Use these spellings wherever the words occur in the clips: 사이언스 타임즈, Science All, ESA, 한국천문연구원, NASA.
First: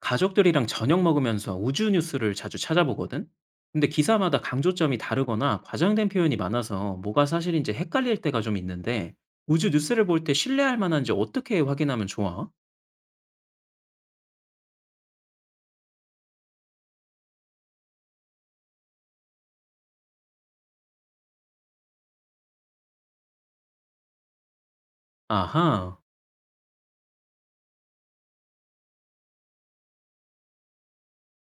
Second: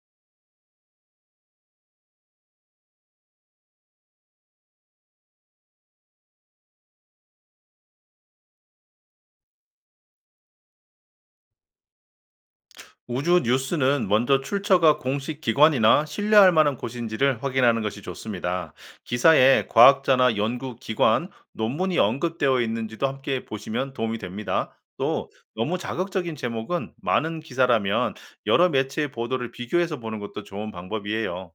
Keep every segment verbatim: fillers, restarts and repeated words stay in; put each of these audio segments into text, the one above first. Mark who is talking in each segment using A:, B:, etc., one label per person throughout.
A: 가족들이랑 저녁 먹으면서 우주 뉴스를 자주 찾아보거든? 근데 기사마다 강조점이 다르거나 과장된 표현이 많아서 뭐가 사실인지 헷갈릴 때가 좀 있는데, 우주 뉴스를 볼 때 신뢰할 만한지 어떻게 확인하면 좋아?
B: 우주 뉴스는 먼저 출처가 공식 기관이나 신뢰할 만한 곳인지를 확인하는 것이 좋습니다. 기사에 과학자나 연구 기관, 논문이 언급되어 있는지도 함께 보시면 도움이 됩니다. 또 너무
A: 아하,
B: 자극적인 제목은 많은 기사라면 여러 매체의 보도를 비교해서 보는 것도 좋은 방법이에요.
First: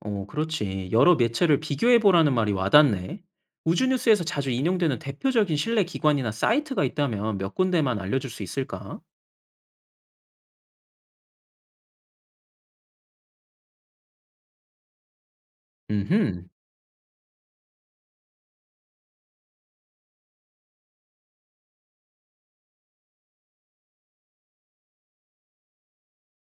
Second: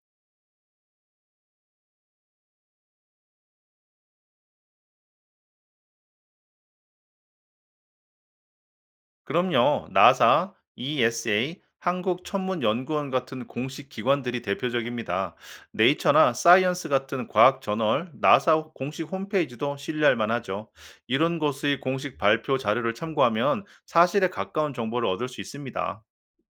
A: 어, 그렇지. 여러 매체를 비교해보라는 말이 와닿네. 우주 뉴스에서 자주 인용되는 대표적인 신뢰 기관이나 사이트가 있다면 몇 군데만 알려줄 수 있을까?
B: 그럼요. 나사, 이에스에이, 한국천문연구원 같은 공식 기관들이 대표적입니다. 네이처나
A: 음흠.
B: 사이언스 같은 과학 저널, 나사 공식 홈페이지도 신뢰할 만하죠. 이런 곳의 공식 발표 자료를 참고하면 사실에 가까운 정보를 얻을 수 있습니다.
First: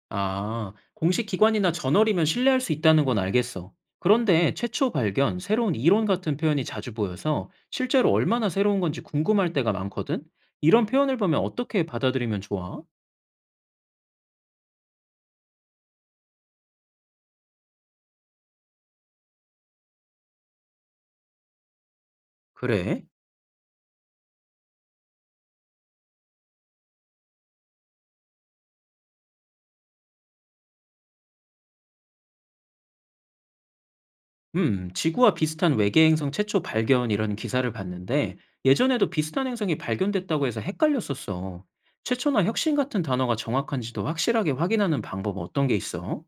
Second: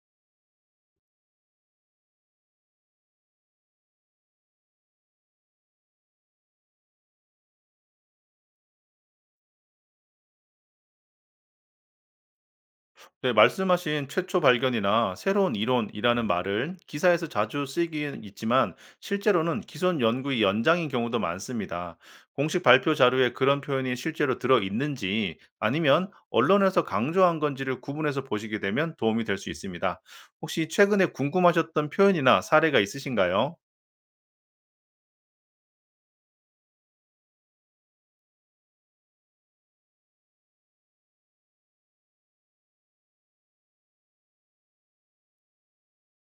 A: 아, 공식 기관이나 저널이면 신뢰할 수 있다는 건 알겠어. 그런데 최초 발견, 새로운 이론 같은 표현이 자주 보여서 실제로 얼마나 새로운 건지 궁금할 때가 많거든? 이런 표현을 보면 어떻게 받아들이면 좋아?
B: 네, 말씀하신 최초 발견이나 새로운 이론이라는 말을 기사에서 자주 쓰이긴 있지만 실제로는 기존 연구의 연장인 경우도 많습니다. 공식 발표
A: 그래?
B: 자료에 그런 표현이 실제로 들어 있는지 아니면 언론에서 강조한 건지를 구분해서 보시게 되면 도움이 될 수 있습니다. 혹시 최근에 궁금하셨던 표현이나 사례가 있으신가요?
A: 음, 지구와 비슷한 외계 행성 최초 발견 이런 기사를 봤는데 예전에도 비슷한 행성이 발견됐다고 해서 헷갈렸었어. 최초나 혁신 같은 단어가 정확한지도 확실하게 확인하는 방법 어떤 게 있어?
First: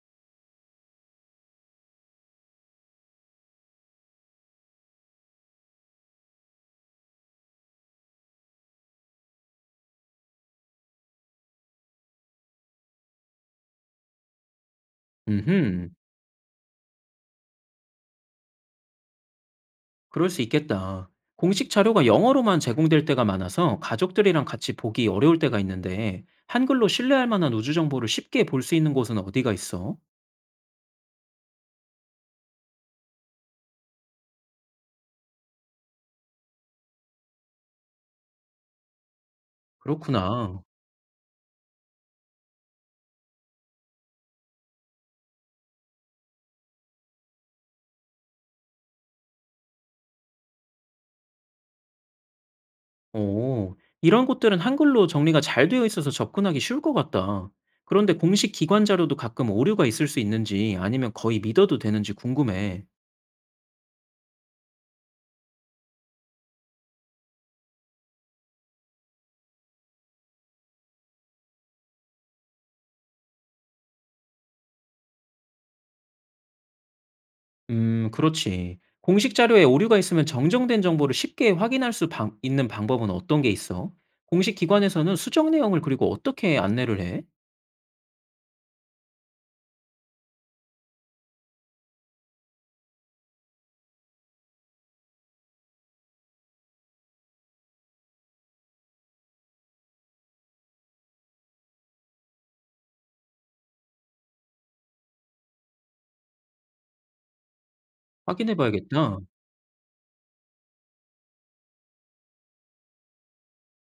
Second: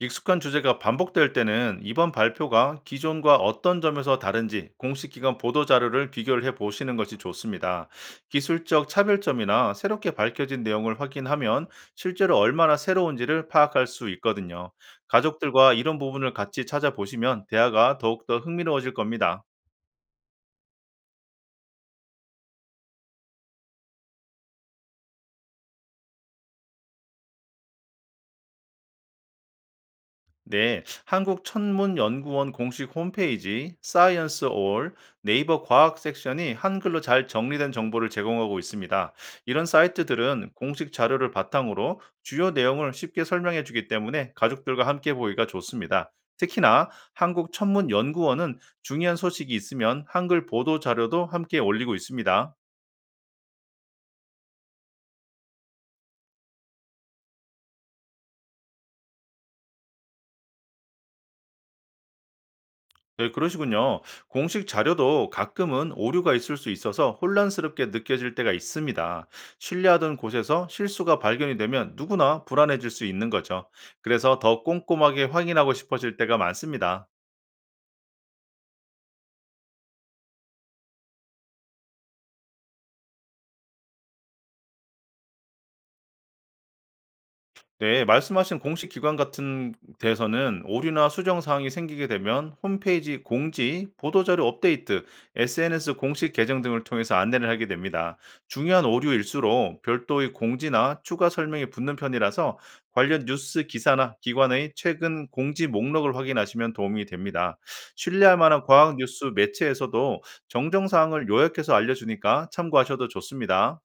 B: 익숙한 주제가 반복될 때는 이번 발표가 기존과 어떤 점에서 다른지 공식 기관 보도 자료를 비교를 해 보시는 것이 좋습니다. 기술적 차별점이나 새롭게 밝혀진 내용을 확인하면 실제로 얼마나 새로운지를 파악할 수 있거든요. 가족들과
A: 음흠.
B: 이런 부분을 같이 찾아보시면 대화가 더욱더 흥미로워질 겁니다.
A: 그럴 수 있겠다. 공식 자료가 영어로만 제공될 때가 많아서 가족들이랑 같이 보기 어려울 때가 있는데 한글로 신뢰할 만한 우주 정보를 쉽게 볼 수 있는 곳은 어디가 있어?
B: 네, 한국천문연구원 공식 홈페이지, 사이언스 올, 네이버 과학 섹션이 한글로 잘 정리된 정보를 제공하고 있습니다. 이런 사이트들은
A: 그렇구나.
B: 공식 자료를 바탕으로 주요 내용을 쉽게 설명해 주기 때문에 가족들과 함께 보기가 좋습니다. 특히나 한국천문연구원은 중요한 소식이 있으면 한글 보도 자료도 함께 올리고 있습니다.
A: 오, 이런 곳들은 한글로 정리가 잘 되어 있어서 접근하기 쉬울 것 같다. 그런데 공식 기관 자료도 가끔 오류가 있을 수 있는지 아니면 거의 믿어도 되는지 궁금해.
B: 네, 그러시군요. 공식 자료도 가끔은 오류가 있을 수 있어서 혼란스럽게 느껴질 때가 있습니다. 신뢰하던 곳에서 실수가 발견이 되면 누구나 불안해질 수 있는 거죠. 그래서 더 꼼꼼하게 확인하고 싶어질 때가 많습니다.
A: 음, 그렇지. 공식 자료에 오류가 있으면 정정된 정보를 쉽게 확인할 수 방 있는 방법은 어떤 게 있어? 공식 기관에서는 수정 내용을 그리고 어떻게 안내를 해?
B: 네. 말씀하신 공식 기관 같은 데서는 오류나 수정 사항이 생기게 되면 홈페이지 공지, 보도자료 업데이트, 에스엔에스 공식 계정 등을 통해서 안내를 하게 됩니다. 중요한 오류일수록 별도의 공지나 추가 설명이 붙는 편이라서 관련 뉴스 기사나 기관의 최근 공지 목록을 확인하시면 도움이 됩니다. 신뢰할
A: 확인해
B: 만한 과학
A: 봐야겠다.
B: 뉴스 매체에서도 정정 사항을 요약해서 알려주니까 참고하셔도 좋습니다.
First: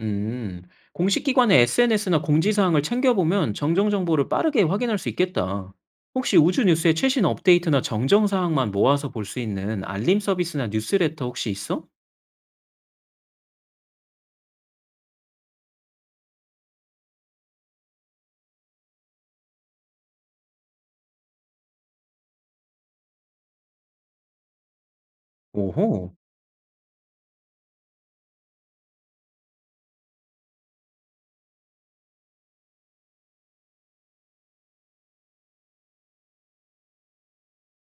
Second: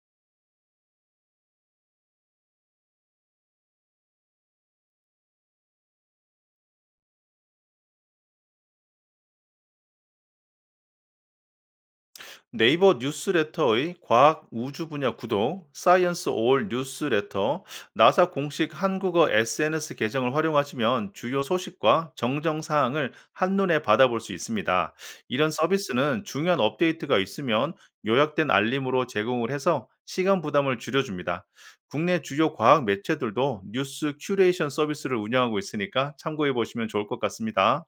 A: 음. 공식 기관의 에스엔에스나 공지사항을 챙겨보면 정정 정보를 빠르게 확인할 수 있겠다. 혹시 우주 뉴스의 최신 업데이트나 정정 사항만 모아서 볼 수 있는 알림 서비스나 뉴스레터 혹시 있어?
B: 네이버 뉴스레터의 과학 우주 분야 구독, 사이언스 올 뉴스레터, 나사 공식 한국어 에스엔에스 계정을 활용하시면 주요 소식과 정정 사항을 한눈에 받아볼 수 있습니다. 이런
A: 오호.
B: 서비스는 중요한 업데이트가 있으면 요약된 알림으로 제공을 해서 시간 부담을 줄여줍니다. 국내 주요 과학 매체들도 뉴스 큐레이션 서비스를 운영하고 있으니까 참고해 보시면 좋을 것 같습니다.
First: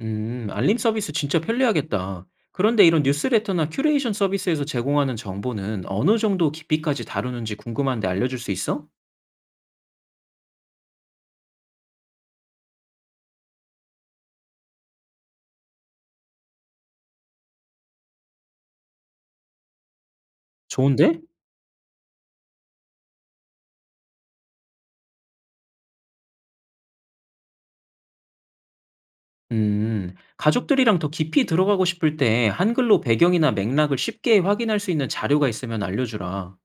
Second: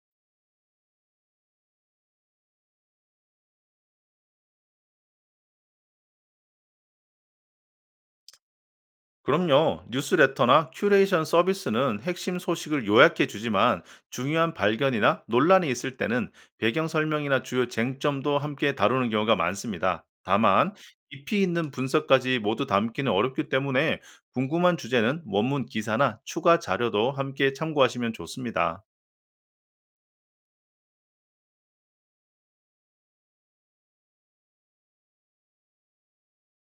A: 음, 알림 서비스 진짜 편리하겠다. 그런데 이런 뉴스레터나 큐레이션 서비스에서 제공하는 정보는 어느 정도 깊이까지 다루는지 궁금한데 알려줄 수 있어?
B: 그럼요. 뉴스레터나 큐레이션 서비스는 핵심 소식을 요약해 주지만 중요한 발견이나 논란이 있을 때는 배경 설명이나 주요 쟁점도 함께 다루는 경우가 많습니다. 다만
A: 좋은데?
B: 깊이 있는 분석까지 모두 담기는 어렵기 때문에 궁금한 주제는 원문 기사나 추가 자료도 함께 참고하시면 좋습니다.
A: 음, 가족들이랑 더 깊이 들어가고 싶을 때 한글로 배경이나 맥락을 쉽게 확인할 수 있는 자료가 있으면 알려주라.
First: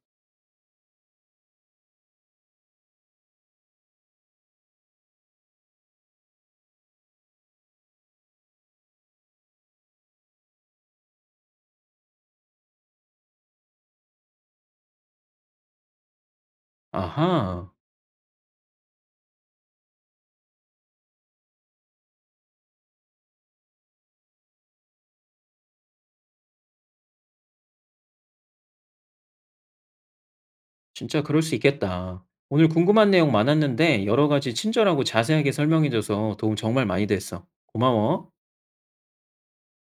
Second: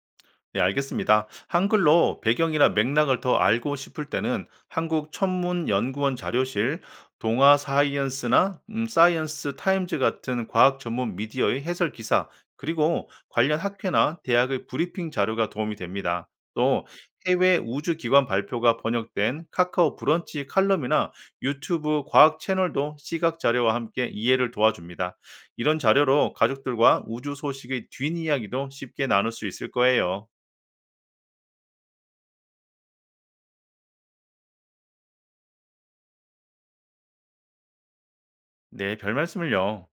B: 네, 알겠습니다. 한글로 배경이나 맥락을 더 알고 싶을 때는 한국 천문연구원 자료실, 동아 사이언스나 음, 사이언스 타임즈 같은 과학 전문 미디어의 해설 기사, 그리고 관련 학회나 대학의 브리핑 자료가 도움이 됩니다. 또 해외
A: 아하,
B: 우주기관 발표가 번역된 카카오 브런치 칼럼이나 유튜브 과학 채널도 시각 자료와 함께 이해를 도와줍니다. 이런 자료로 가족들과 우주 소식의 뒷이야기도 쉽게 나눌 수 있을 거예요.
A: 진짜 그럴 수 있겠다. 오늘 궁금한 내용 많았는데 여러 가지 친절하고 자세하게 설명해줘서 도움 정말 많이 됐어. 고마워.
B: 네, 별 말씀을요.